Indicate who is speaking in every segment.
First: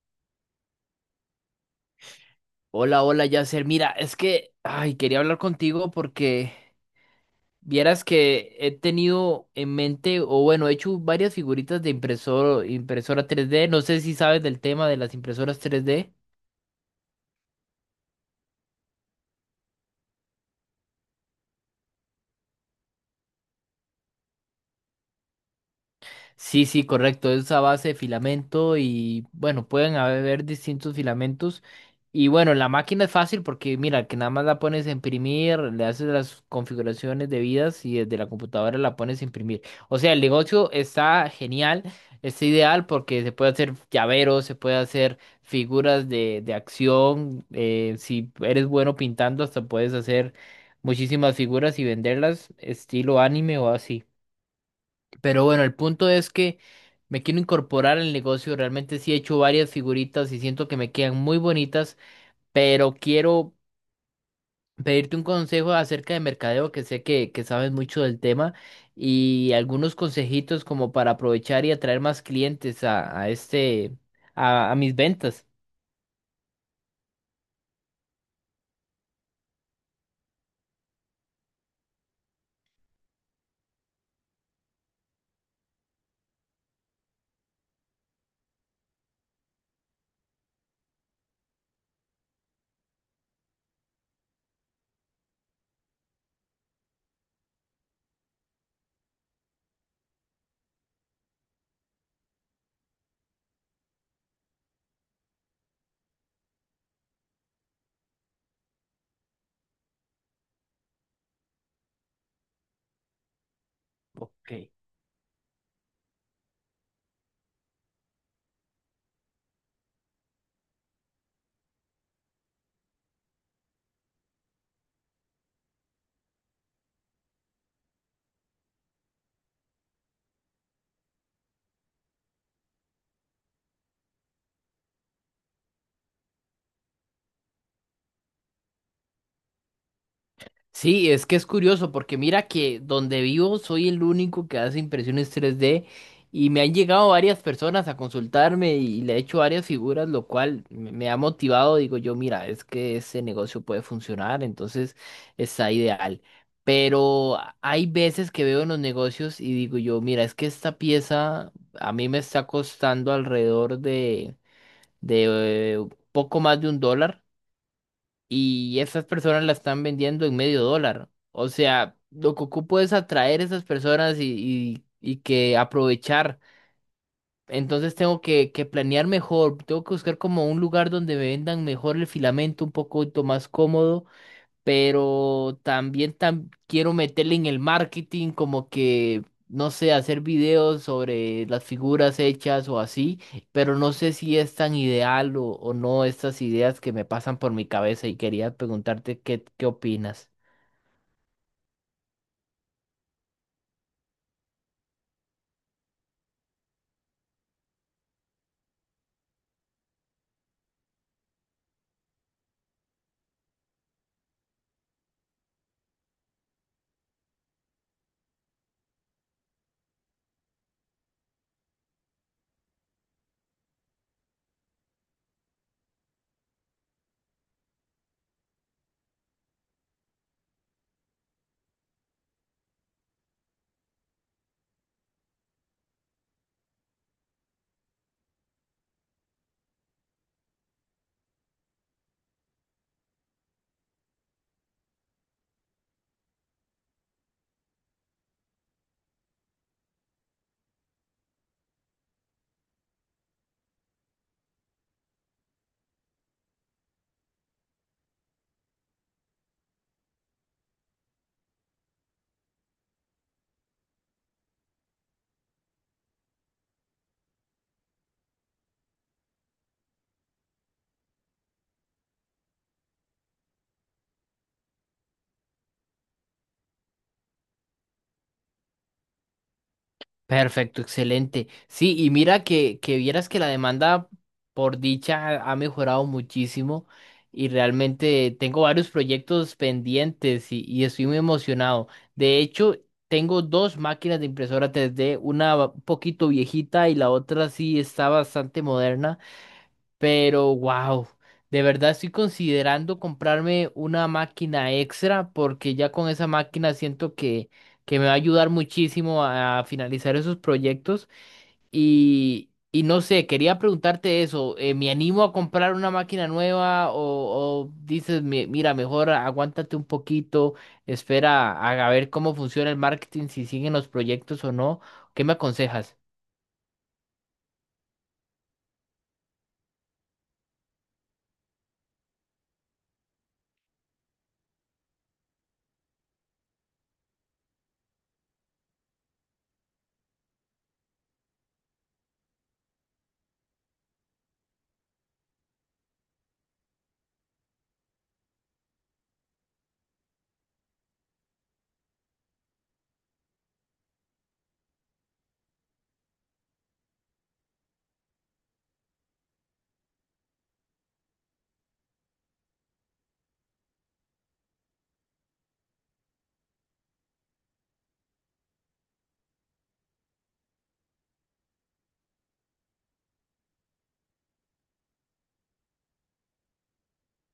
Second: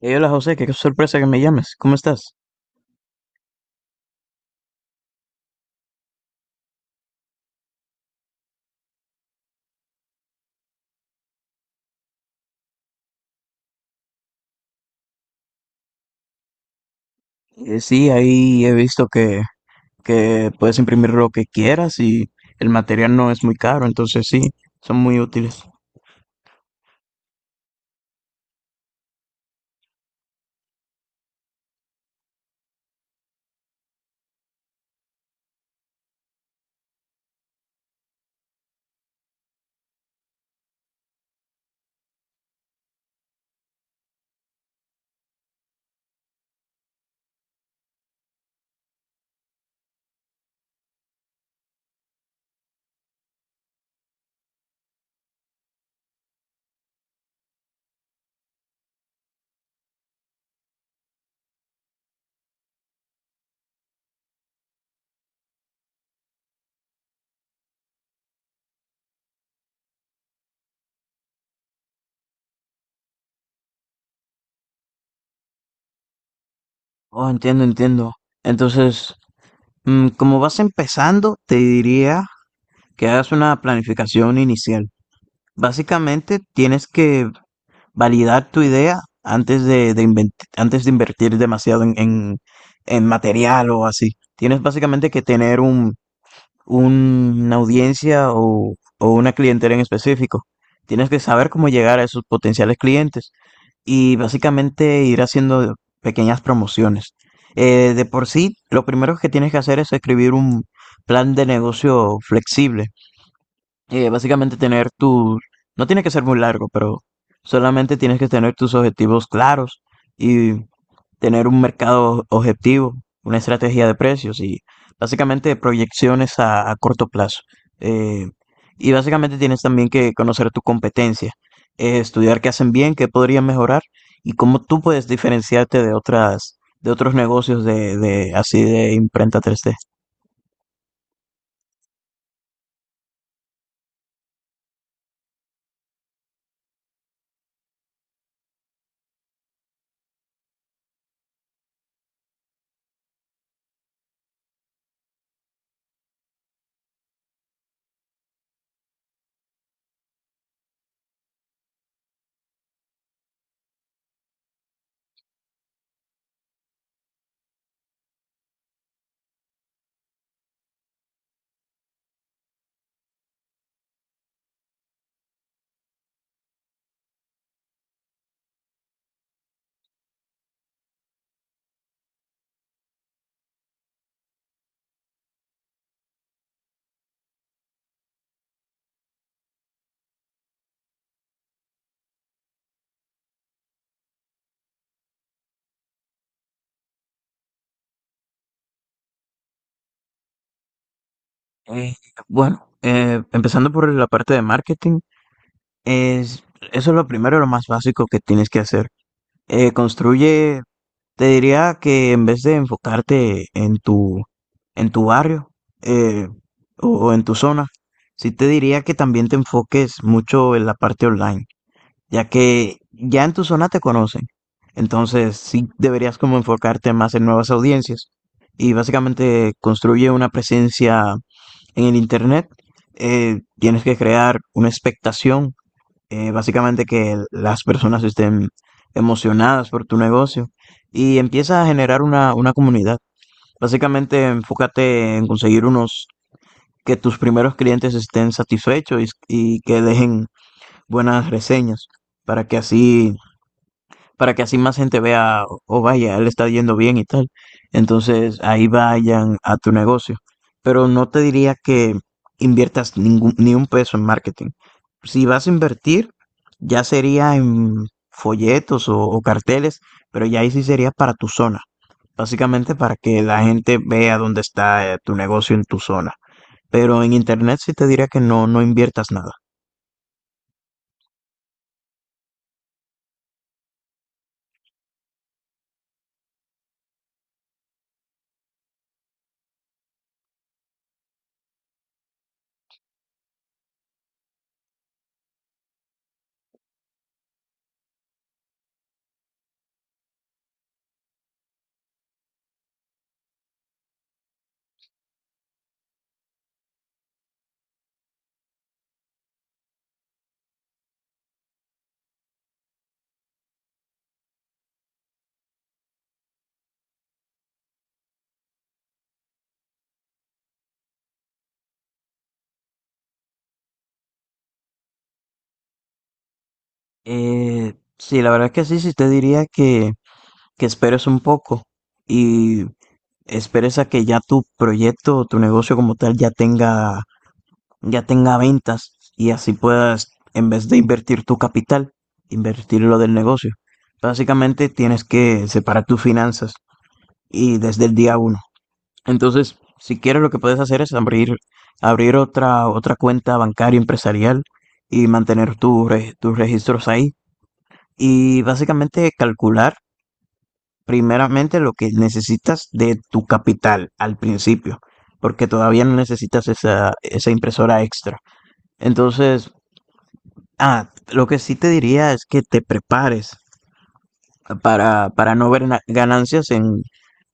Speaker 1: Hey, hola José, qué sorpresa que me llames. ¿Cómo estás?
Speaker 2: Hola, Yasser. Mira, es que, ay, quería hablar contigo porque vieras que he tenido en mente, o bueno, he hecho varias figuritas de impresora tres d. No sé si sabes del tema de las impresoras tres d.
Speaker 1: Sí, ahí he visto que puedes imprimir lo que quieras y el material no es muy caro, entonces sí, son muy útiles.
Speaker 2: Sí, sí, correcto. Es a base de filamento y bueno, pueden haber distintos filamentos. Y bueno, la máquina es fácil porque mira, que nada más la pones a imprimir, le haces las configuraciones debidas y desde la computadora la pones a imprimir. O sea, el negocio está genial, está ideal porque se puede hacer llaveros, se puede hacer figuras de acción. Si eres bueno pintando, hasta puedes hacer muchísimas figuras y venderlas estilo anime o así. Pero bueno, el punto es que me quiero incorporar al negocio. Realmente sí he hecho varias figuritas y siento que me quedan muy bonitas, pero quiero pedirte un consejo acerca de mercadeo, que sé que sabes mucho del tema, y algunos consejitos como para aprovechar y atraer más clientes a mis ventas.
Speaker 1: Oh, entiendo, entiendo. Entonces, como vas empezando, te diría que hagas una planificación inicial. Básicamente, tienes que validar tu idea antes de antes de invertir demasiado en en material o así. Tienes básicamente que tener una audiencia o una clientela en específico. Tienes que saber cómo llegar a esos potenciales clientes y básicamente ir haciendo pequeñas promociones. De por sí, lo primero que tienes que hacer es escribir un plan de negocio flexible,
Speaker 2: Ok.
Speaker 1: básicamente tener tu, no tiene que ser muy largo, pero solamente tienes que tener tus objetivos claros y tener un mercado objetivo, una estrategia de precios y básicamente proyecciones a corto plazo. Eh, y básicamente tienes también que conocer tu competencia, estudiar qué hacen bien, qué podrían mejorar y cómo tú puedes diferenciarte de otras, de otros negocios de así de imprenta tres d.
Speaker 2: Sí, es que es curioso porque mira que donde vivo soy el único que hace impresiones 3D y me han llegado varias personas a consultarme y le he hecho varias figuras, lo cual me ha motivado. Digo yo, mira, es que ese negocio puede funcionar, entonces está ideal. Pero hay veces que veo en los negocios y digo yo, mira, es que esta pieza a mí me está costando alrededor de poco más de un dólar y esas personas la están vendiendo en medio dólar. O sea, lo que ocupo es atraer a esas personas y que aprovechar. Entonces tengo que planear mejor, tengo que buscar como un lugar donde me vendan mejor el filamento, un poco más cómodo, pero también quiero meterle en el marketing como que, no sé, hacer videos sobre las figuras hechas o así, pero no sé si es tan ideal o no estas ideas que me pasan por mi cabeza y quería preguntarte qué opinas.
Speaker 1: Eh, bueno, Empezando por la parte de marketing, es, eso es lo primero, lo más básico que tienes que hacer. Construye, te diría que en vez de enfocarte en tu barrio, eh, o en tu zona, sí te diría que también te enfoques mucho en la parte online, ya que ya en tu zona te conocen. Entonces sí deberías como enfocarte más en nuevas audiencias y básicamente construye una presencia en el internet. Tienes que crear una expectación, básicamente que las personas estén emocionadas por tu negocio y empieza a generar una comunidad. Básicamente enfócate en conseguir unos, que tus primeros clientes estén satisfechos y que dejen buenas reseñas para que así, para que así más gente vea, oh vaya, él está yendo bien y tal. Entonces ahí vayan a tu negocio. Pero no te diría que inviertas ningún, ni un peso en marketing. Si vas a invertir, ya sería en folletos o carteles, pero ya ahí sí sería para tu zona. Básicamente para que la gente vea dónde está, tu negocio en tu zona. Pero en internet sí te diría que no, no inviertas nada.
Speaker 2: Perfecto, excelente. Sí, y mira que vieras que la demanda por dicha ha mejorado muchísimo y realmente tengo varios proyectos pendientes y estoy muy emocionado. De hecho, tengo dos máquinas de impresora 3D, una un poquito viejita y la otra sí está bastante moderna. Pero wow, de verdad estoy considerando comprarme una máquina extra porque ya con esa máquina siento que me va a ayudar muchísimo a finalizar esos proyectos. Y no sé, quería preguntarte eso, ¿me animo a comprar una máquina nueva o dices, mira, mejor aguántate un poquito, espera a ver cómo funciona el marketing, si siguen los proyectos o no"? ¿Qué me aconsejas?
Speaker 1: Sí, la verdad es que sí, sí te diría que esperes un poco y esperes a que ya tu proyecto o tu negocio como tal ya tenga ventas y así puedas, en vez de invertir tu capital, invertir lo del negocio. Básicamente tienes que separar tus finanzas y desde el día uno. Entonces, si quieres lo que puedes hacer es abrir, abrir otra, otra cuenta bancaria empresarial y mantener tus registros ahí y básicamente calcular primeramente lo que necesitas de tu capital al principio, porque todavía no necesitas esa, esa impresora extra. Entonces, lo que sí te diría es que te prepares para no ver ganancias en,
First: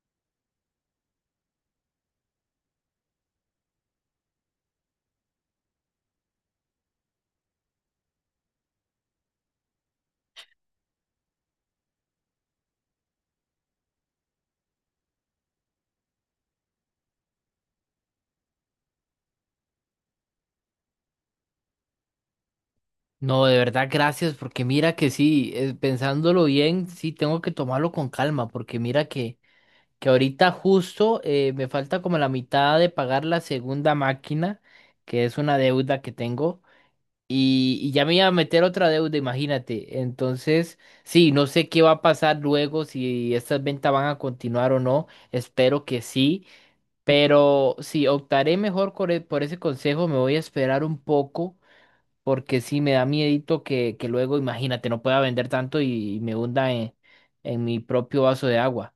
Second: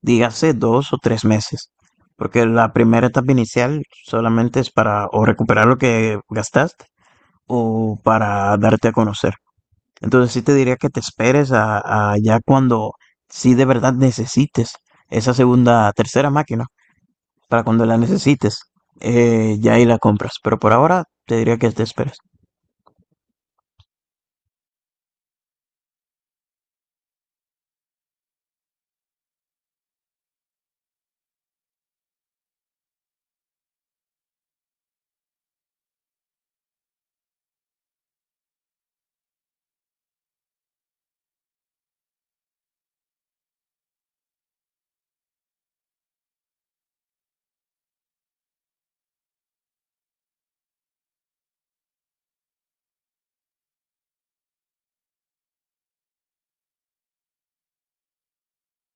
Speaker 1: dígase, dos o tres meses, porque la primera etapa inicial solamente es para o recuperar lo que gastaste o para darte a conocer. Entonces sí te diría que te esperes a ya cuando sí de verdad necesites esa segunda, tercera máquina, para cuando la necesites, ya ahí la compras. Pero por ahora te diría que te esperes.
Speaker 2: No, de verdad, gracias, porque mira que sí, pensándolo bien, sí tengo que tomarlo con calma, porque mira que ahorita justo me falta como la mitad de pagar la segunda máquina, que es una deuda que tengo, y ya me iba a meter otra deuda, imagínate. Entonces, sí, no sé qué va a pasar luego, si estas ventas van a continuar o no, espero que sí, pero sí, optaré mejor por, por ese consejo, me voy a esperar un poco porque sí me da miedito que luego, imagínate, no pueda vender tanto y me hunda en mi propio vaso de agua.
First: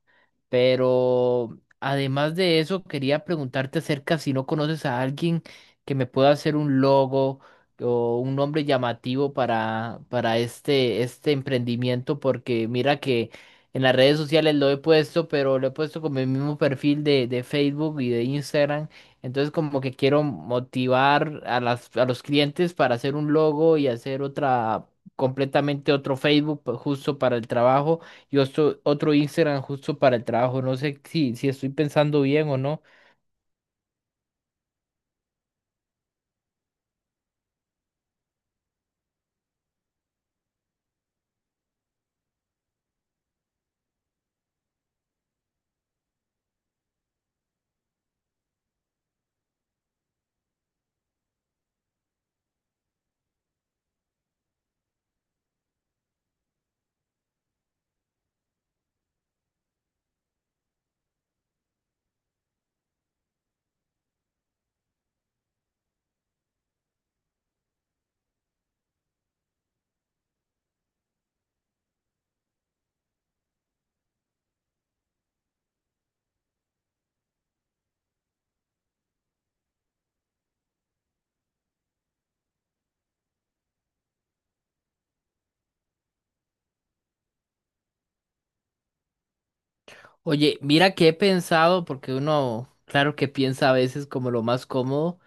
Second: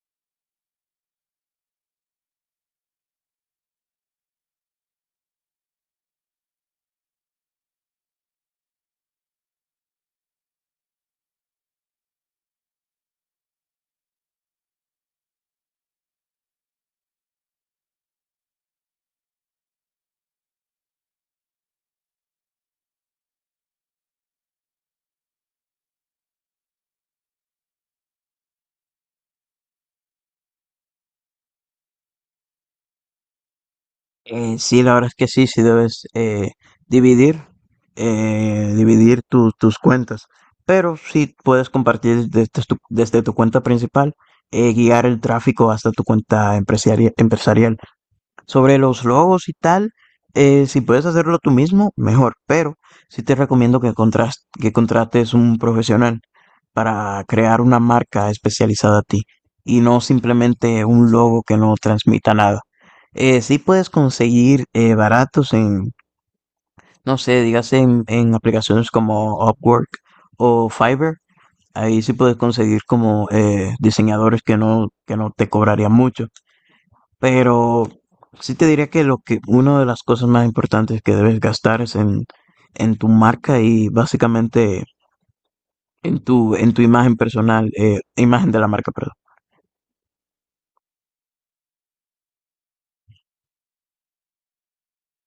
Speaker 2: Pero además de eso, quería preguntarte acerca si no conoces a alguien que me pueda hacer un logo o un nombre llamativo para este emprendimiento, porque mira que en las redes sociales lo he puesto, pero lo he puesto con mi mismo perfil de Facebook y de Instagram. Entonces como que quiero motivar a a los clientes para hacer un logo y hacer completamente otro Facebook justo para el trabajo y otro Instagram justo para el trabajo. No sé si estoy pensando bien o no.
Speaker 1: Sí, la verdad es que sí, sí debes, dividir, dividir tus cuentas. Pero sí puedes compartir desde tu cuenta principal, guiar el tráfico hasta tu cuenta empresarial. Sobre los logos y tal, si puedes hacerlo tú mismo, mejor, pero sí te recomiendo que contrates un profesional para crear una marca especializada a ti y no simplemente un logo que no transmita nada. Sí puedes conseguir, baratos en, no sé, dígase en aplicaciones como Upwork o Fiverr. Ahí sí puedes conseguir como, diseñadores que no te cobrarían mucho. Pero sí te diría que lo que una de las cosas más importantes que debes gastar es en tu marca y básicamente en tu imagen personal, imagen de la marca, perdón.
Speaker 2: Oye, mira que he pensado, porque uno, claro que piensa a veces como lo más cómodo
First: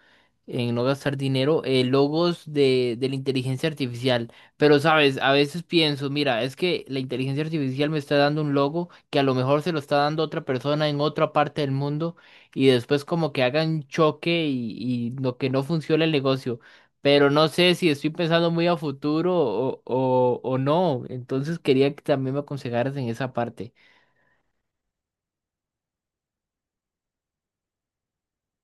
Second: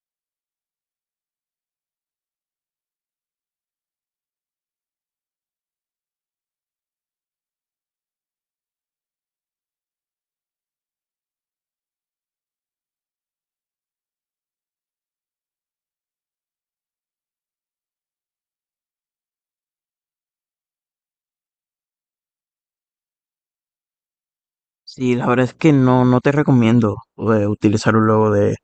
Speaker 2: en no gastar dinero, logos de la inteligencia artificial. Pero, sabes, a veces pienso, mira, es que la inteligencia artificial me está dando un logo que a lo mejor se lo está dando otra persona en otra parte del mundo y después como que hagan choque y lo que no funciona el negocio. Pero no sé si estoy pensando muy a futuro o no. Entonces quería que también me aconsejaras en esa parte.
Speaker 1: Sí, la verdad es que no, no te recomiendo, utilizar un logo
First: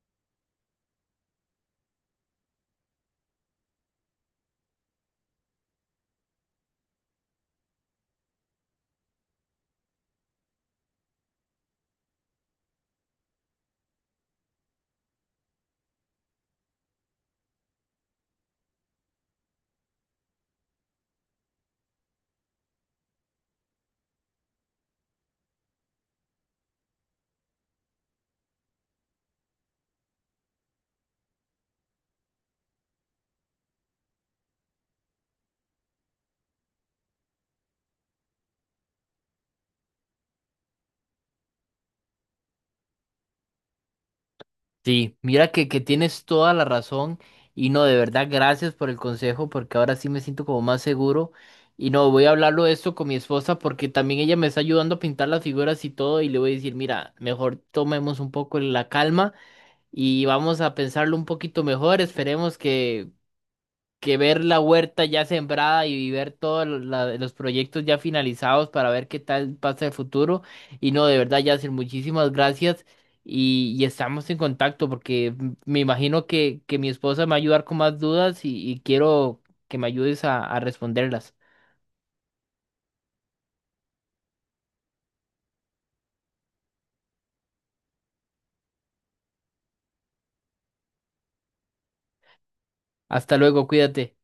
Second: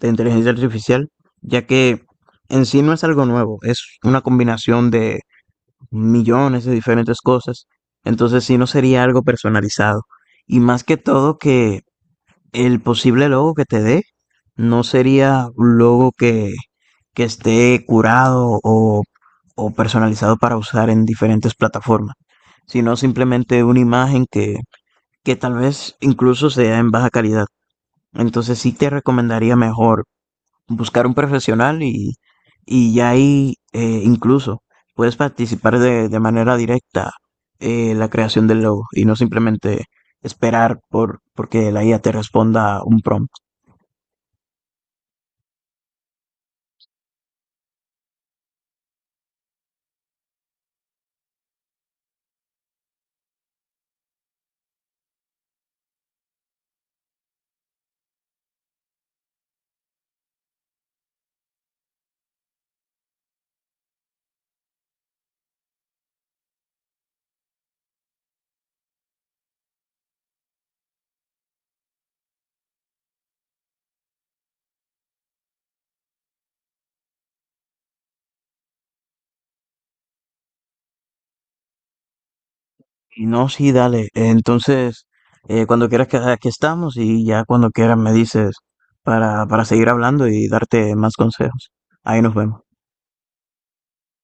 Speaker 1: de inteligencia artificial, ya que en sí no es algo nuevo, es una combinación de millones de diferentes cosas. Entonces sí no sería algo personalizado. Y más que todo que el posible logo que te dé no sería un logo que esté curado o personalizado para usar en diferentes plataformas, sino simplemente una imagen que tal vez incluso sea en baja calidad. Entonces sí te recomendaría mejor buscar un profesional y ya ahí, incluso puedes participar de manera directa, la creación del logo y no simplemente esperar por porque la IA te responda un prompt.
Speaker 2: Sí, mira que tienes toda la razón y no, de verdad, gracias por el consejo porque ahora sí me siento como más seguro y no, voy a hablarlo de esto con mi esposa porque también ella me está ayudando a pintar las figuras y todo y le voy a decir, mira, mejor tomemos un poco la calma y vamos a pensarlo un poquito mejor, esperemos que ver la huerta ya sembrada y ver todos los proyectos ya finalizados para ver qué tal pasa el futuro. Y no, de verdad, Yacir, muchísimas gracias y estamos en contacto porque me imagino que mi esposa me va a ayudar con más dudas y quiero que me ayudes a responderlas.
Speaker 1: Y no, sí, dale. Entonces, cuando quieras que aquí estamos y ya cuando quieras me dices para seguir hablando y darte más consejos. Ahí nos vemos.
Speaker 2: Hasta luego, cuídate.